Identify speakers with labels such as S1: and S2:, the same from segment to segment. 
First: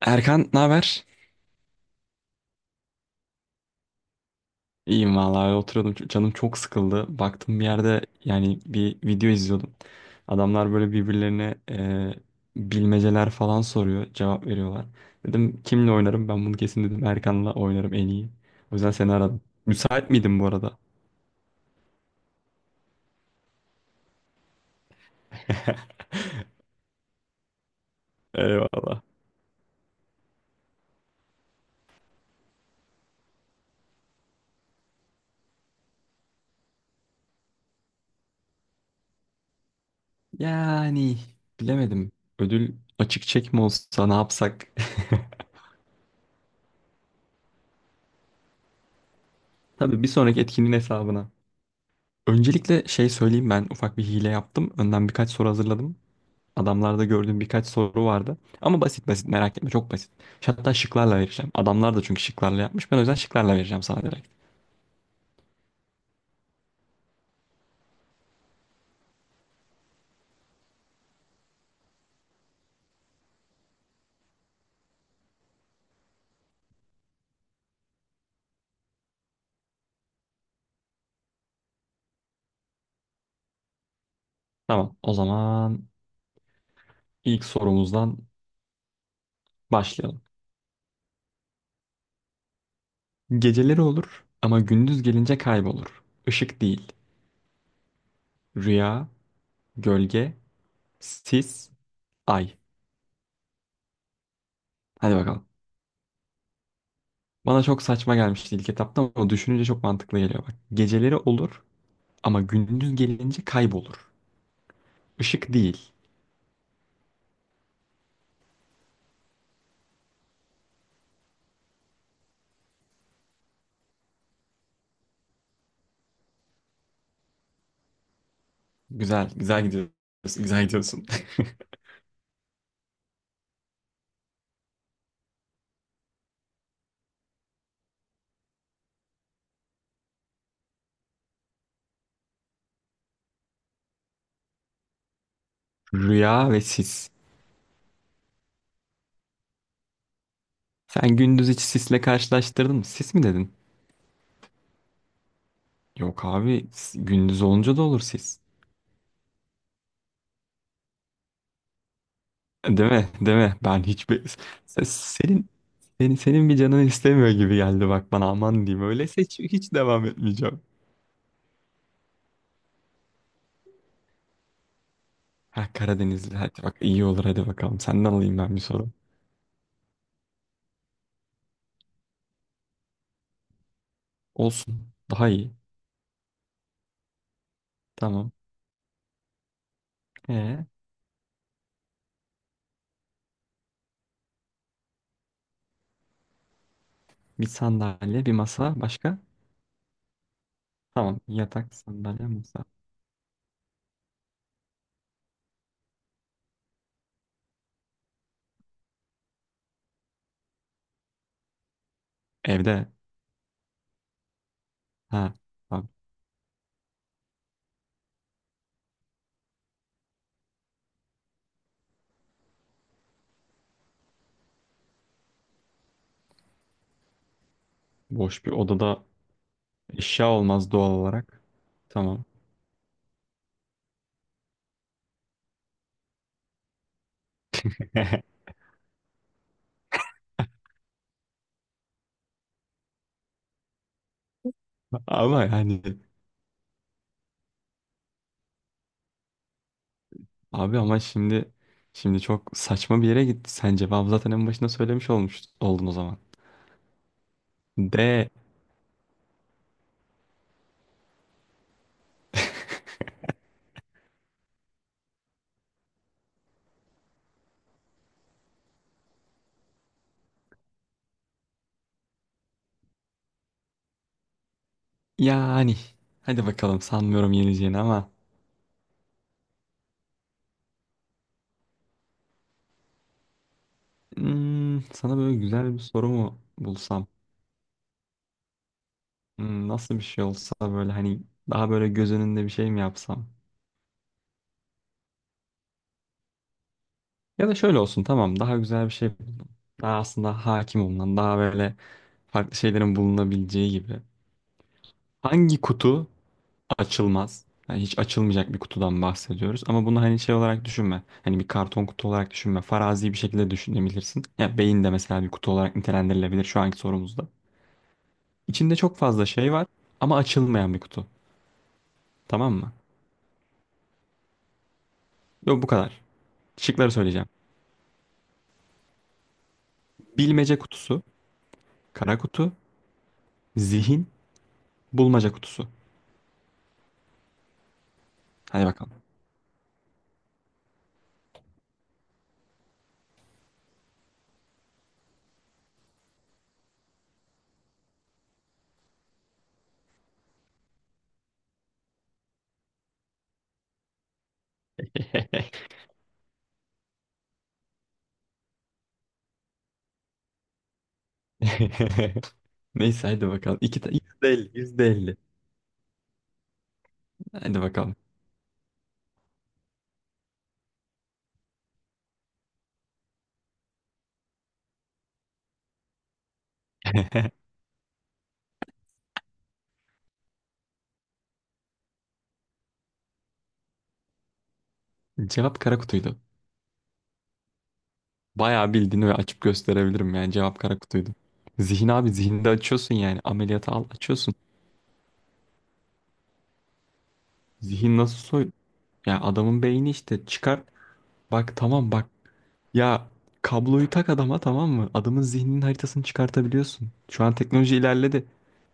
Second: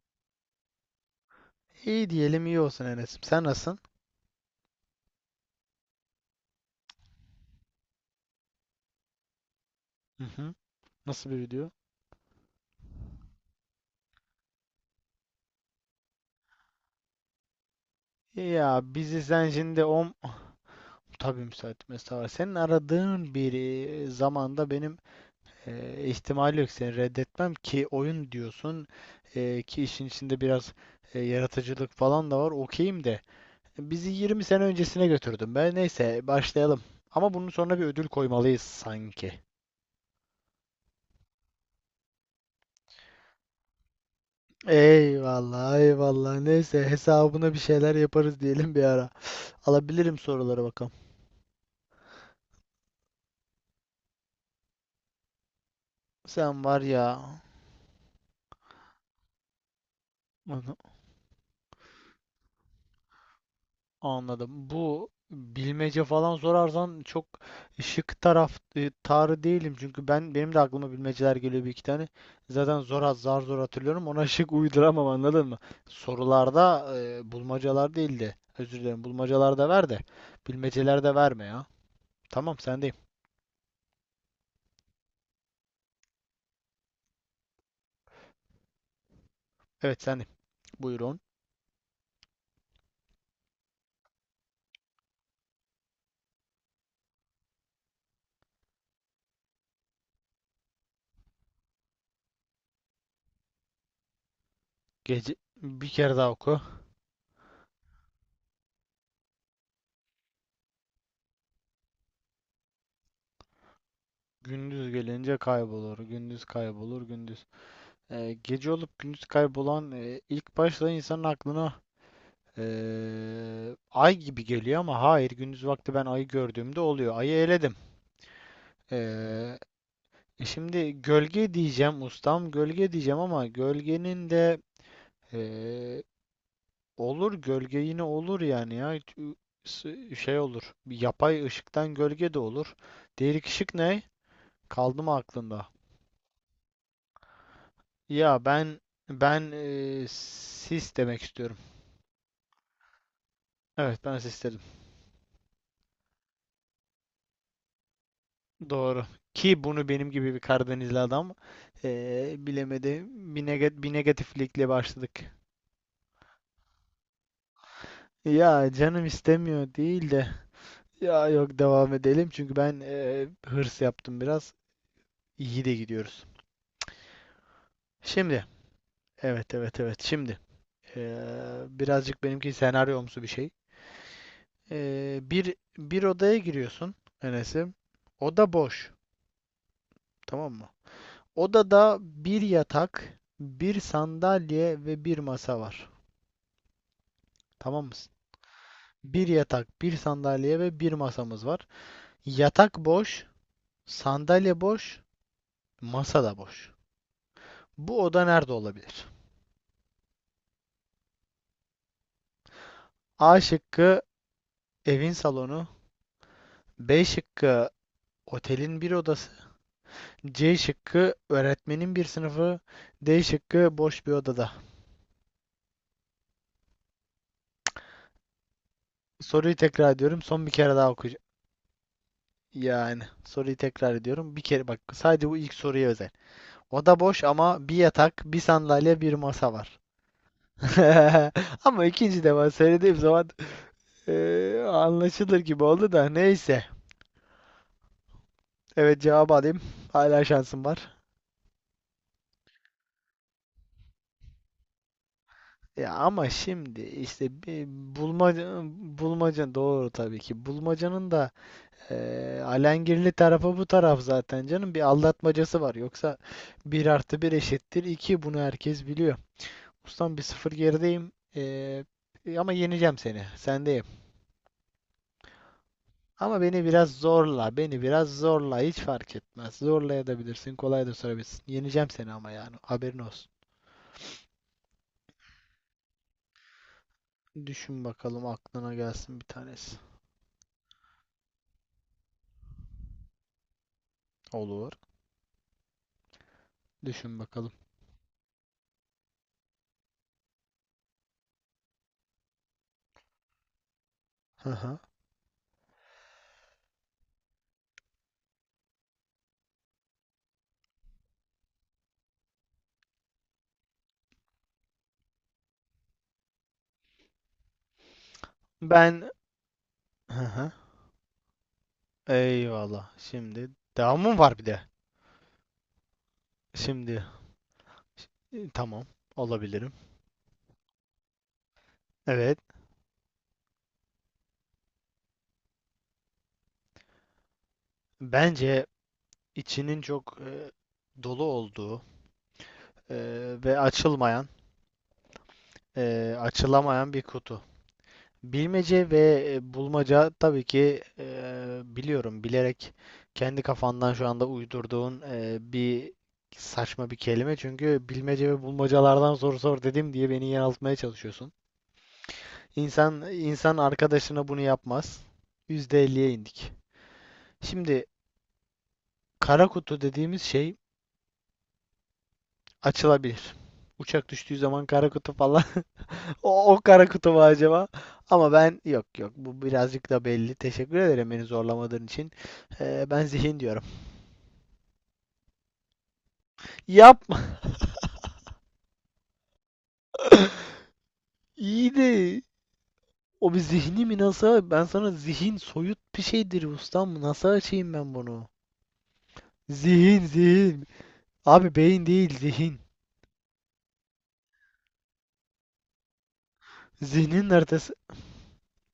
S1: Erkan, ne haber?
S2: İyi diyelim iyi olsun Enes'im. Sen nasılsın?
S1: İyiyim vallahi oturuyordum. Canım çok sıkıldı. Baktım bir yerde yani bir video izliyordum.
S2: Hı hı.
S1: Adamlar böyle
S2: Nasıl bir
S1: birbirlerine
S2: video?
S1: bilmeceler falan soruyor, cevap veriyorlar. Dedim kimle oynarım? Ben bunu kesin dedim Erkan'la oynarım en iyi. O
S2: Ya
S1: yüzden seni
S2: bizi
S1: aradım.
S2: sen şimdi
S1: Müsait
S2: on... Ah,
S1: miydin bu arada?
S2: tabii müsait mesafe var. Senin aradığın bir zamanda benim ihtimal yok seni reddetmem ki oyun diyorsun
S1: Eyvallah.
S2: ki işin içinde biraz yaratıcılık falan da var. Okeyim de. Bizi 20 sene öncesine götürdün be. Neyse başlayalım. Ama bunun sonra bir ödül koymalıyız sanki.
S1: Yani bilemedim. Ödül açık çek mi olsa ne yapsak?
S2: Eyvallah eyvallah. Neyse hesabına bir şeyler yaparız diyelim bir ara.
S1: Tabii bir
S2: Alabilirim,
S1: sonraki
S2: sorulara
S1: etkinliğin
S2: bakalım.
S1: hesabına. Öncelikle şey söyleyeyim, ben ufak bir hile yaptım. Önden birkaç soru hazırladım.
S2: Sen var
S1: Adamlarda
S2: ya
S1: gördüğüm birkaç soru vardı. Ama basit basit, merak etme, çok basit. Hatta şıklarla vereceğim. Adamlar da çünkü şıklarla yapmış. Ben o yüzden şıklarla vereceğim sana direkt.
S2: anladım. Bu bilmece falan sorarsan çok şık taraf tarı değilim çünkü benim de aklıma bilmeceler geliyor bir iki tane. Zaten zor az zar zor hatırlıyorum. Ona şık uyduramam, anladın mı? Sorularda bulmacalar değil de, özür dilerim, bulmacalarda ver de bilmeceler de verme ya. Tamam, sendeyim.
S1: Tamam, o zaman ilk sorumuzdan
S2: Evet,
S1: başlayalım.
S2: sendeyim. Buyurun.
S1: Geceleri olur ama gündüz gelince kaybolur. Işık değil. Rüya, gölge, sis, ay. Hadi
S2: Gece
S1: bakalım.
S2: bir kere daha oku.
S1: Bana çok saçma gelmişti ilk etapta ama düşününce çok mantıklı geliyor bak. Geceleri olur ama gündüz gelince kaybolur.
S2: Gündüz gelince
S1: Işık değil.
S2: kaybolur. Gündüz kaybolur. Gündüz. Gece olup gündüz kaybolan ilk başta insanın aklına ay gibi geliyor ama hayır, gündüz vakti ben ayı gördüğümde oluyor. Ayı eledim.
S1: Güzel,
S2: Ee,
S1: güzel gidiyorsun. Güzel
S2: Şimdi
S1: gidiyorsun.
S2: gölge diyeceğim ustam, gölge diyeceğim ama gölgenin de e, olur, gölge yine olur yani, ya şey olur, bir yapay ışıktan gölge de olur. Değerik ışık ne? Kaldı mı aklında?
S1: Rüya ve sis.
S2: Ya ben, sis
S1: Sen
S2: demek
S1: gündüz
S2: istiyorum.
S1: hiç sisle karşılaştırdın mı? Sis mi dedin?
S2: Evet, ben sis dedim.
S1: Yok abi, gündüz olunca da olur sis.
S2: Doğru. Ki bunu benim gibi bir Karadenizli adam
S1: Değil
S2: bilemedi.
S1: mi? Değil
S2: Bir,
S1: mi?
S2: nega-
S1: Ben
S2: bir
S1: hiçbir...
S2: negatiflikle başladık.
S1: Senin, senin bir canın istemiyor gibi geldi bak, bana aman
S2: Ya
S1: diyeyim.
S2: canım
S1: Öyleyse hiç, hiç
S2: istemiyor
S1: devam
S2: değil de.
S1: etmeyeceğim.
S2: Ya yok, devam edelim çünkü ben hırs yaptım biraz. İyi
S1: Ha
S2: de gidiyoruz.
S1: Karadenizli, hadi bak iyi olur, hadi bakalım. Senden alayım
S2: Şimdi.
S1: ben bir soru.
S2: Evet evet evet. Şimdi. Birazcık benimki senaryomsu bir şey.
S1: Olsun,
S2: Eee,
S1: daha
S2: bir,
S1: iyi.
S2: bir odaya giriyorsun Enes'im.
S1: Tamam.
S2: Oda boş. Tamam
S1: Ee,
S2: mı? Odada bir yatak, bir sandalye ve bir masa var.
S1: bir
S2: Tamam mı?
S1: sandalye, bir masa, başka?
S2: Bir yatak, bir sandalye ve bir
S1: Tamam,
S2: masamız var.
S1: yatak, sandalye, masa.
S2: Yatak boş, sandalye boş, masa da boş. Bu oda nerede olabilir?
S1: Evde.
S2: A şıkkı evin
S1: Ha
S2: salonu,
S1: abi,
S2: B şıkkı otelin bir odası, C şıkkı öğretmenin bir sınıfı, D şıkkı boş bir odada.
S1: boş bir odada.
S2: Soruyu tekrar ediyorum.
S1: Eşya
S2: Son bir
S1: olmaz
S2: kere daha
S1: doğal
S2: okuyacağım.
S1: olarak. Tamam.
S2: Yani soruyu tekrar ediyorum. Bir kere bak, sadece bu ilk soruya özel. Oda boş ama bir yatak, bir sandalye, bir masa var. Ama ikinci defa söylediğim zaman anlaşılır
S1: Ama
S2: gibi
S1: yani
S2: oldu da, neyse. Evet, cevabı alayım. Hala şansım var.
S1: abi, ama şimdi çok saçma bir yere gitti. Sen cevabı zaten en başında söylemiş olmuş oldun o
S2: Ya
S1: zaman.
S2: ama şimdi işte bir
S1: De
S2: bulmaca bulmaca, doğru tabii ki. Bulmacanın da alengirli tarafı bu taraf zaten canım. Bir aldatmacası var. Yoksa 1+1=2. Bunu herkes biliyor. Ustam, 1-0 gerideyim. Ama yeneceğim seni. Sendeyim.
S1: yani
S2: Ama
S1: hadi
S2: beni
S1: bakalım,
S2: biraz
S1: sanmıyorum
S2: zorla.
S1: yeneceğini
S2: Beni biraz
S1: ama
S2: zorla. Hiç fark etmez. Zorlayabilirsin. Kolay da sorabilirsin. Yeneceğim seni ama yani. Haberin olsun.
S1: sana böyle güzel bir soru mu bulsam?
S2: Düşün bakalım, aklına gelsin bir tanesi.
S1: Nasıl bir şey olsa böyle, hani daha böyle göz önünde bir şey mi yapsam?
S2: Olur. Düşün
S1: Ya
S2: bakalım.
S1: da şöyle olsun, tamam, daha güzel bir şey buldum. Daha aslında hakim olunan, daha böyle farklı şeylerin bulunabileceği gibi.
S2: Hı hı.
S1: Hangi kutu açılmaz. Yani hiç açılmayacak bir kutudan bahsediyoruz. Ama bunu hani şey olarak düşünme. Hani bir karton kutu olarak düşünme. Farazi bir şekilde düşünebilirsin. Ya beyin de mesela bir kutu olarak nitelendirilebilir şu anki sorumuzda. İçinde çok
S2: Ben
S1: fazla şey var ama
S2: hı hı.
S1: açılmayan bir kutu. Tamam mı?
S2: Eyvallah. Şimdi devamım var bir de.
S1: Yok, bu kadar. Şıkları
S2: Şimdi
S1: söyleyeceğim.
S2: tamam, olabilirim.
S1: Bilmece kutusu, kara
S2: Evet.
S1: kutu, zihin, bulmaca kutusu. Hadi
S2: Bence
S1: bakalım.
S2: içinin çok dolu olduğu e, ve açılmayan, açılamayan bir kutu. Bilmece ve bulmaca, tabii ki biliyorum, bilerek kendi kafandan şu anda uydurduğun bir saçma bir kelime. Çünkü bilmece ve bulmacalardan soru sor dedim diye beni yanıltmaya çalışıyorsun. İnsan
S1: Neyse, hadi
S2: insan
S1: bakalım.
S2: arkadaşına bunu
S1: Yüzde
S2: yapmaz.
S1: %50.
S2: %50'ye indik.
S1: Hadi
S2: Şimdi
S1: bakalım.
S2: kara kutu dediğimiz şey açılabilir. Uçak düştüğü zaman kara kutu falan. O kara kutu mu acaba? Ama ben yok yok, bu birazcık da belli. Teşekkür ederim beni zorlamadığın için. Ben zihin diyorum.
S1: Cevap kara kutuydu.
S2: Yapma.
S1: Bayağı bildiğini ve açıp gösterebilirim, yani cevap kara kutuydu. Zihin abi,
S2: İyiydi.
S1: zihinde açıyorsun, yani
S2: O bir
S1: ameliyata al,
S2: zihni mi
S1: açıyorsun.
S2: NASA? Ben sana zihin soyut bir şeydir ustam. Nasıl açayım ben
S1: Zihin nasıl
S2: bunu?
S1: soy? Ya adamın beyni
S2: Zihin
S1: işte çıkar,
S2: zihin.
S1: bak
S2: Abi beyin
S1: tamam bak,
S2: değil, zihin.
S1: ya kabloyu tak adama, tamam mı? Adamın zihninin haritasını çıkartabiliyorsun. Şu
S2: Zihnin
S1: an
S2: haritası.
S1: teknoloji ilerledi.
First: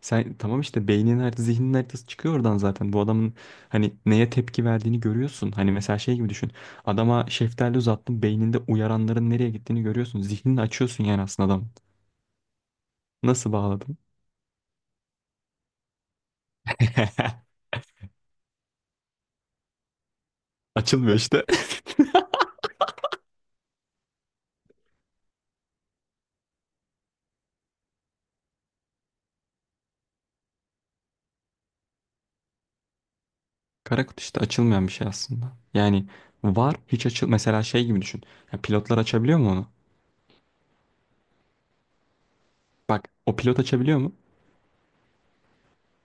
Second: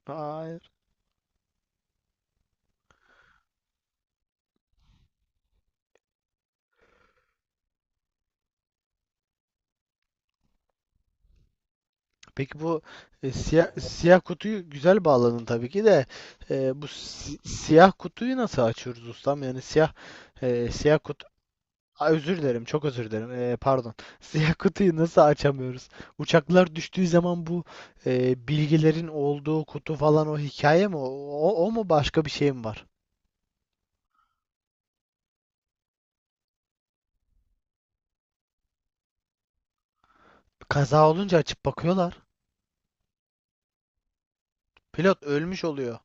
S1: Sen tamam
S2: Hayır.
S1: işte, beyninin haritası, zihninin haritası çıkıyor oradan zaten. Bu adamın hani neye tepki verdiğini görüyorsun. Hani mesela şey gibi düşün. Adama şeftali uzattın, beyninde uyaranların nereye gittiğini görüyorsun. Zihnini açıyorsun yani aslında adamın.
S2: Peki bu e,
S1: Nasıl
S2: siyah,
S1: bağladın?
S2: siyah kutuyu güzel bağladın tabii ki de. Bu si- siyah kutuyu nasıl açıyoruz ustam? Yani siyah
S1: Açılmıyor
S2: kutu.
S1: işte.
S2: Aa, özür dilerim, çok özür dilerim. Pardon. Siyah kutuyu nasıl açamıyoruz? Uçaklar düştüğü zaman bu bilgilerin olduğu kutu falan, o hikaye mi? O mu, başka bir şey mi var?
S1: Kara kutu işte, açılmayan bir şey aslında. Yani var hiç açıl, mesela şey gibi düşün. Ya pilotlar açabiliyor mu onu?
S2: Kaza olunca açıp bakıyorlar.
S1: Bak, o pilot açabiliyor mu?
S2: Pilot ölmüş oluyor.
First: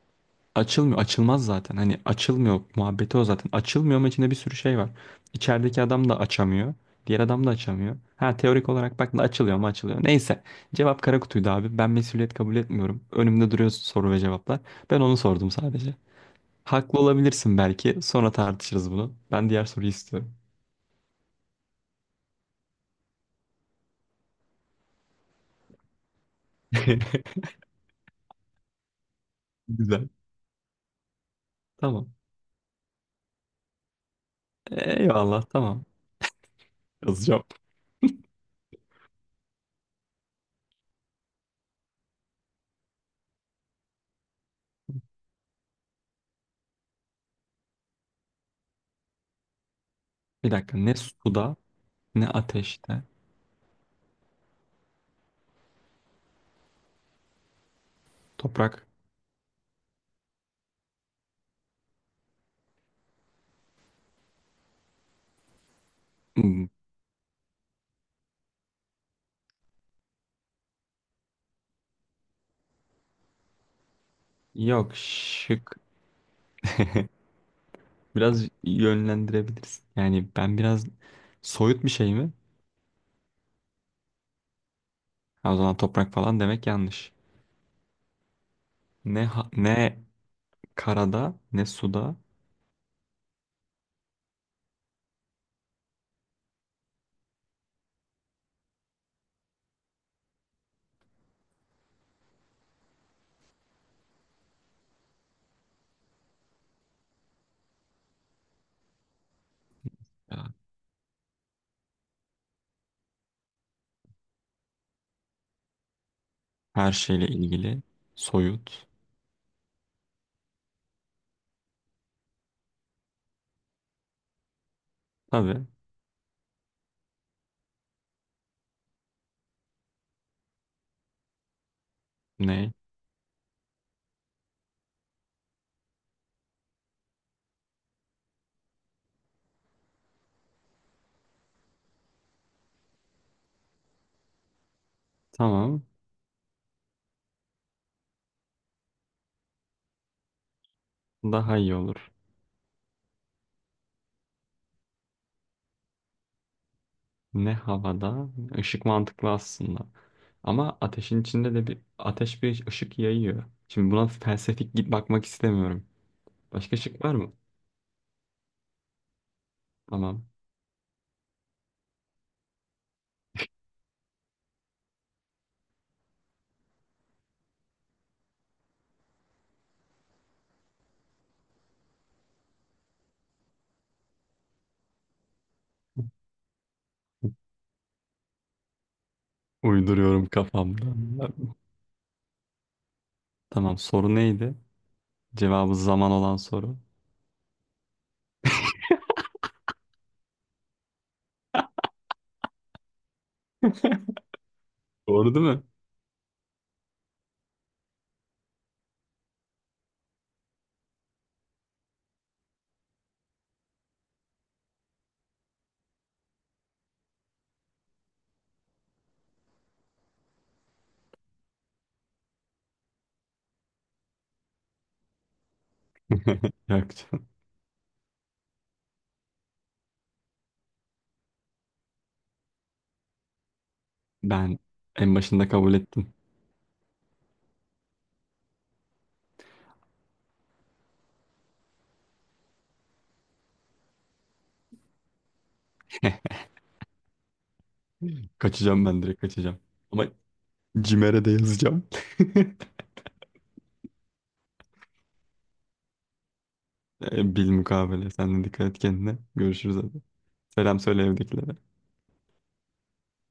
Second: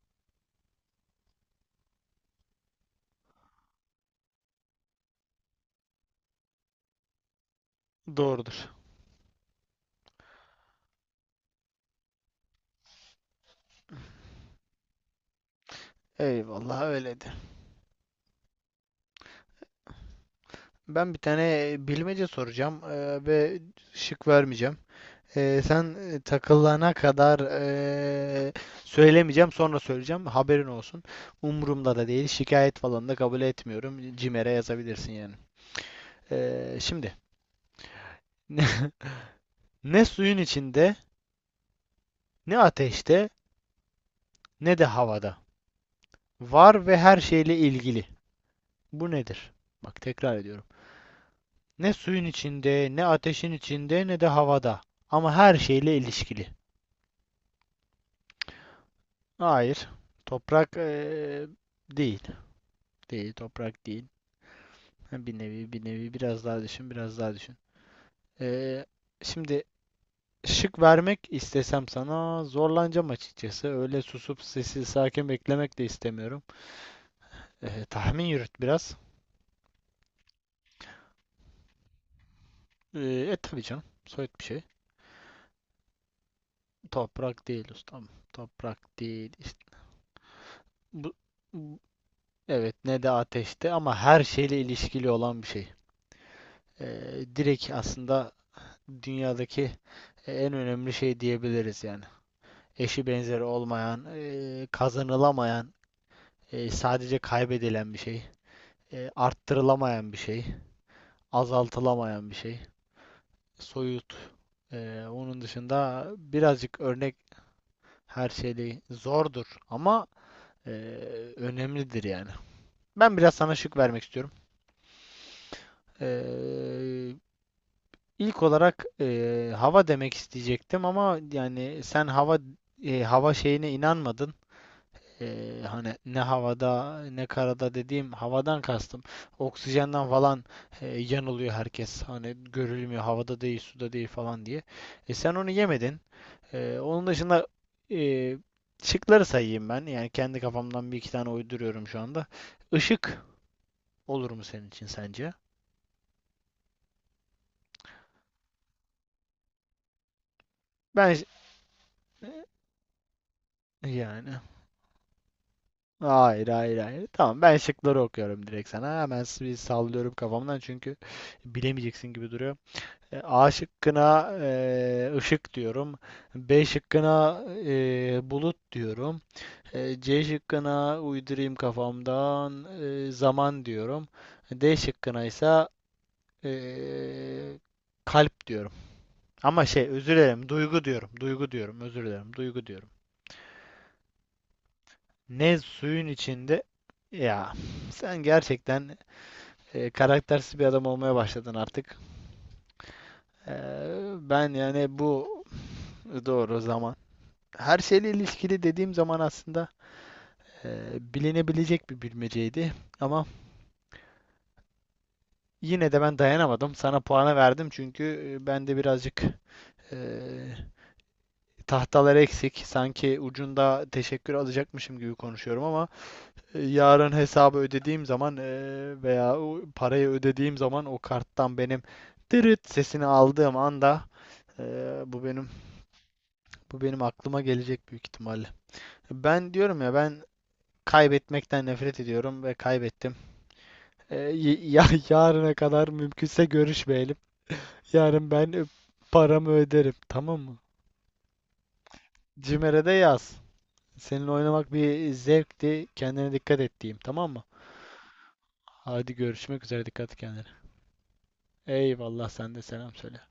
S1: Açılmıyor. Açılmaz zaten. Hani açılmıyor muhabbeti o zaten. Açılmıyor ama içinde bir sürü şey var. İçerideki adam da açamıyor. Diğer adam da açamıyor. Ha
S2: Doğrudur.
S1: teorik olarak bak, açılıyor mu açılıyor. Neyse. Cevap kara kutuydu abi. Ben mesuliyet kabul etmiyorum. Önümde duruyor soru ve cevaplar. Ben onu sordum sadece.
S2: Eyvallah,
S1: Haklı
S2: öyledir.
S1: olabilirsin belki. Sonra tartışırız bunu. Ben diğer soruyu istiyorum.
S2: Ben bir tane bilmece soracağım ve şık vermeyeceğim. Sen takılana kadar söylemeyeceğim, sonra
S1: Güzel.
S2: söyleyeceğim. Haberin olsun. Umurumda da
S1: Tamam.
S2: değil. Şikayet falan da kabul etmiyorum. Cimer'e yazabilirsin yani.
S1: Eyvallah, tamam.
S2: Şimdi
S1: Yazacağım.
S2: ne suyun içinde, ne ateşte, ne de havada. Var ve her şeyle ilgili. Bu nedir? Bak, tekrar
S1: Bir
S2: ediyorum.
S1: dakika. Ne suda,
S2: Ne suyun
S1: ne
S2: içinde,
S1: ateşte.
S2: ne ateşin içinde, ne de havada. Ama her şeyle ilişkili.
S1: Toprak.
S2: Hayır. Toprak değil. Değil, toprak değil. Ha, bir nevi, bir nevi, biraz daha
S1: Hmm,
S2: düşün, biraz daha düşün. Ee, Şimdi şık vermek istesem sana zorlanacağım açıkçası. Öyle susup sessiz
S1: Yok
S2: sakin beklemek
S1: şık.
S2: de istemiyorum. Tahmin
S1: Biraz
S2: yürüt biraz.
S1: yönlendirebilirsin. Yani ben biraz soyut bir şey mi?
S2: Ee, tabii canım, soyut bir şey.
S1: Ha, o zaman toprak falan demek yanlış.
S2: Toprak değil ustam. Toprak değil. İşte
S1: Ne
S2: bu,
S1: karada, ne
S2: bu-
S1: suda.
S2: evet, ne de ateşte, ama her şeyle ilişkili olan bir şey. Direkt aslında dünyadaki en önemli şey diyebiliriz yani. Eşi benzeri olmayan, kazanılamayan. Sadece kaybedilen bir şey. Arttırılamayan bir şey.
S1: Ya,
S2: Azaltılamayan bir şey. Soyut. Onun dışında birazcık
S1: her
S2: örnek
S1: şeyle ilgili.
S2: her şeyde
S1: Soyut.
S2: zordur ama e, önemlidir yani. Ben biraz sana şık vermek istiyorum.
S1: Tabii.
S2: E, ilk olarak hava demek isteyecektim ama yani sen hava
S1: Ne?
S2: e, hava şeyine inanmadın. Hani ne havada ne karada dediğim havadan kastım. Oksijenden falan yanılıyor herkes. Hani görülmüyor, havada değil, suda değil falan diye. Sen onu
S1: Tamam.
S2: yemedin. Onun dışında e, şıkları sayayım ben. Yani kendi kafamdan bir iki tane
S1: Daha iyi
S2: uyduruyorum şu
S1: olur.
S2: anda. Işık olur mu senin için sence?
S1: Ne havada? Işık mantıklı aslında. Ama
S2: Ben
S1: ateşin
S2: ş-
S1: içinde de bir ateş bir ışık yayıyor. Şimdi buna
S2: yani
S1: felsefik git bakmak istemiyorum.
S2: hayır hayır
S1: Başka şık
S2: hayır.
S1: var mı?
S2: Tamam, ben şıkları okuyorum direkt sana. Hemen bir sallıyorum
S1: Tamam.
S2: kafamdan çünkü bilemeyeceksin gibi duruyor. A şıkkına ışık diyorum. B şıkkına bulut diyorum. C şıkkına uydurayım kafamdan zaman diyorum. D şıkkına ise e, kalp diyorum. Ama şey, özür
S1: Uyduruyorum
S2: dilerim,
S1: kafamda.
S2: duygu diyorum. Duygu diyorum, özür dilerim, duygu diyorum.
S1: Tamam, soru neydi?
S2: Ne
S1: Cevabı
S2: suyun
S1: zaman olan
S2: içinde
S1: soru.
S2: ya sen gerçekten karaktersiz bir adam olmaya başladın artık. E, Ben yani, bu
S1: Doğru değil mi?
S2: doğru, zaman. Her şeyle ilişkili dediğim zaman aslında bilinebilecek bir bilmeceydi. Ama yine de ben dayanamadım. Sana puanı verdim çünkü ben de birazcık eee tahtalar eksik. Sanki ucunda teşekkür alacakmışım gibi konuşuyorum ama
S1: Yok
S2: yarın
S1: canım.
S2: hesabı ödediğim zaman veya o parayı ödediğim zaman, o karttan benim tırıt sesini aldığım anda
S1: Ben
S2: eee,
S1: en
S2: bu
S1: başında
S2: benim
S1: kabul ettim.
S2: bu benim aklıma gelecek büyük ihtimalle. Ben diyorum ya, ben kaybetmekten nefret ediyorum ve kaybettim. Ya yarına kadar mümkünse görüşmeyelim. Yarın ben
S1: Kaçacağım, ben direkt
S2: paramı
S1: kaçacağım.
S2: öderim,
S1: Ama
S2: tamam mı?
S1: Cimer'e de yazacağım.
S2: Cimer'e de yaz. Seninle oynamak bir zevkti. Kendine dikkat et diyeyim, tamam mı?
S1: Bil mukabele. Sen de dikkat et
S2: Hadi
S1: kendine.
S2: görüşmek
S1: Görüşürüz
S2: üzere,
S1: hadi.
S2: dikkat et kendine.
S1: Selam söyle evdekilere.
S2: Eyvallah, sen de selam söyle.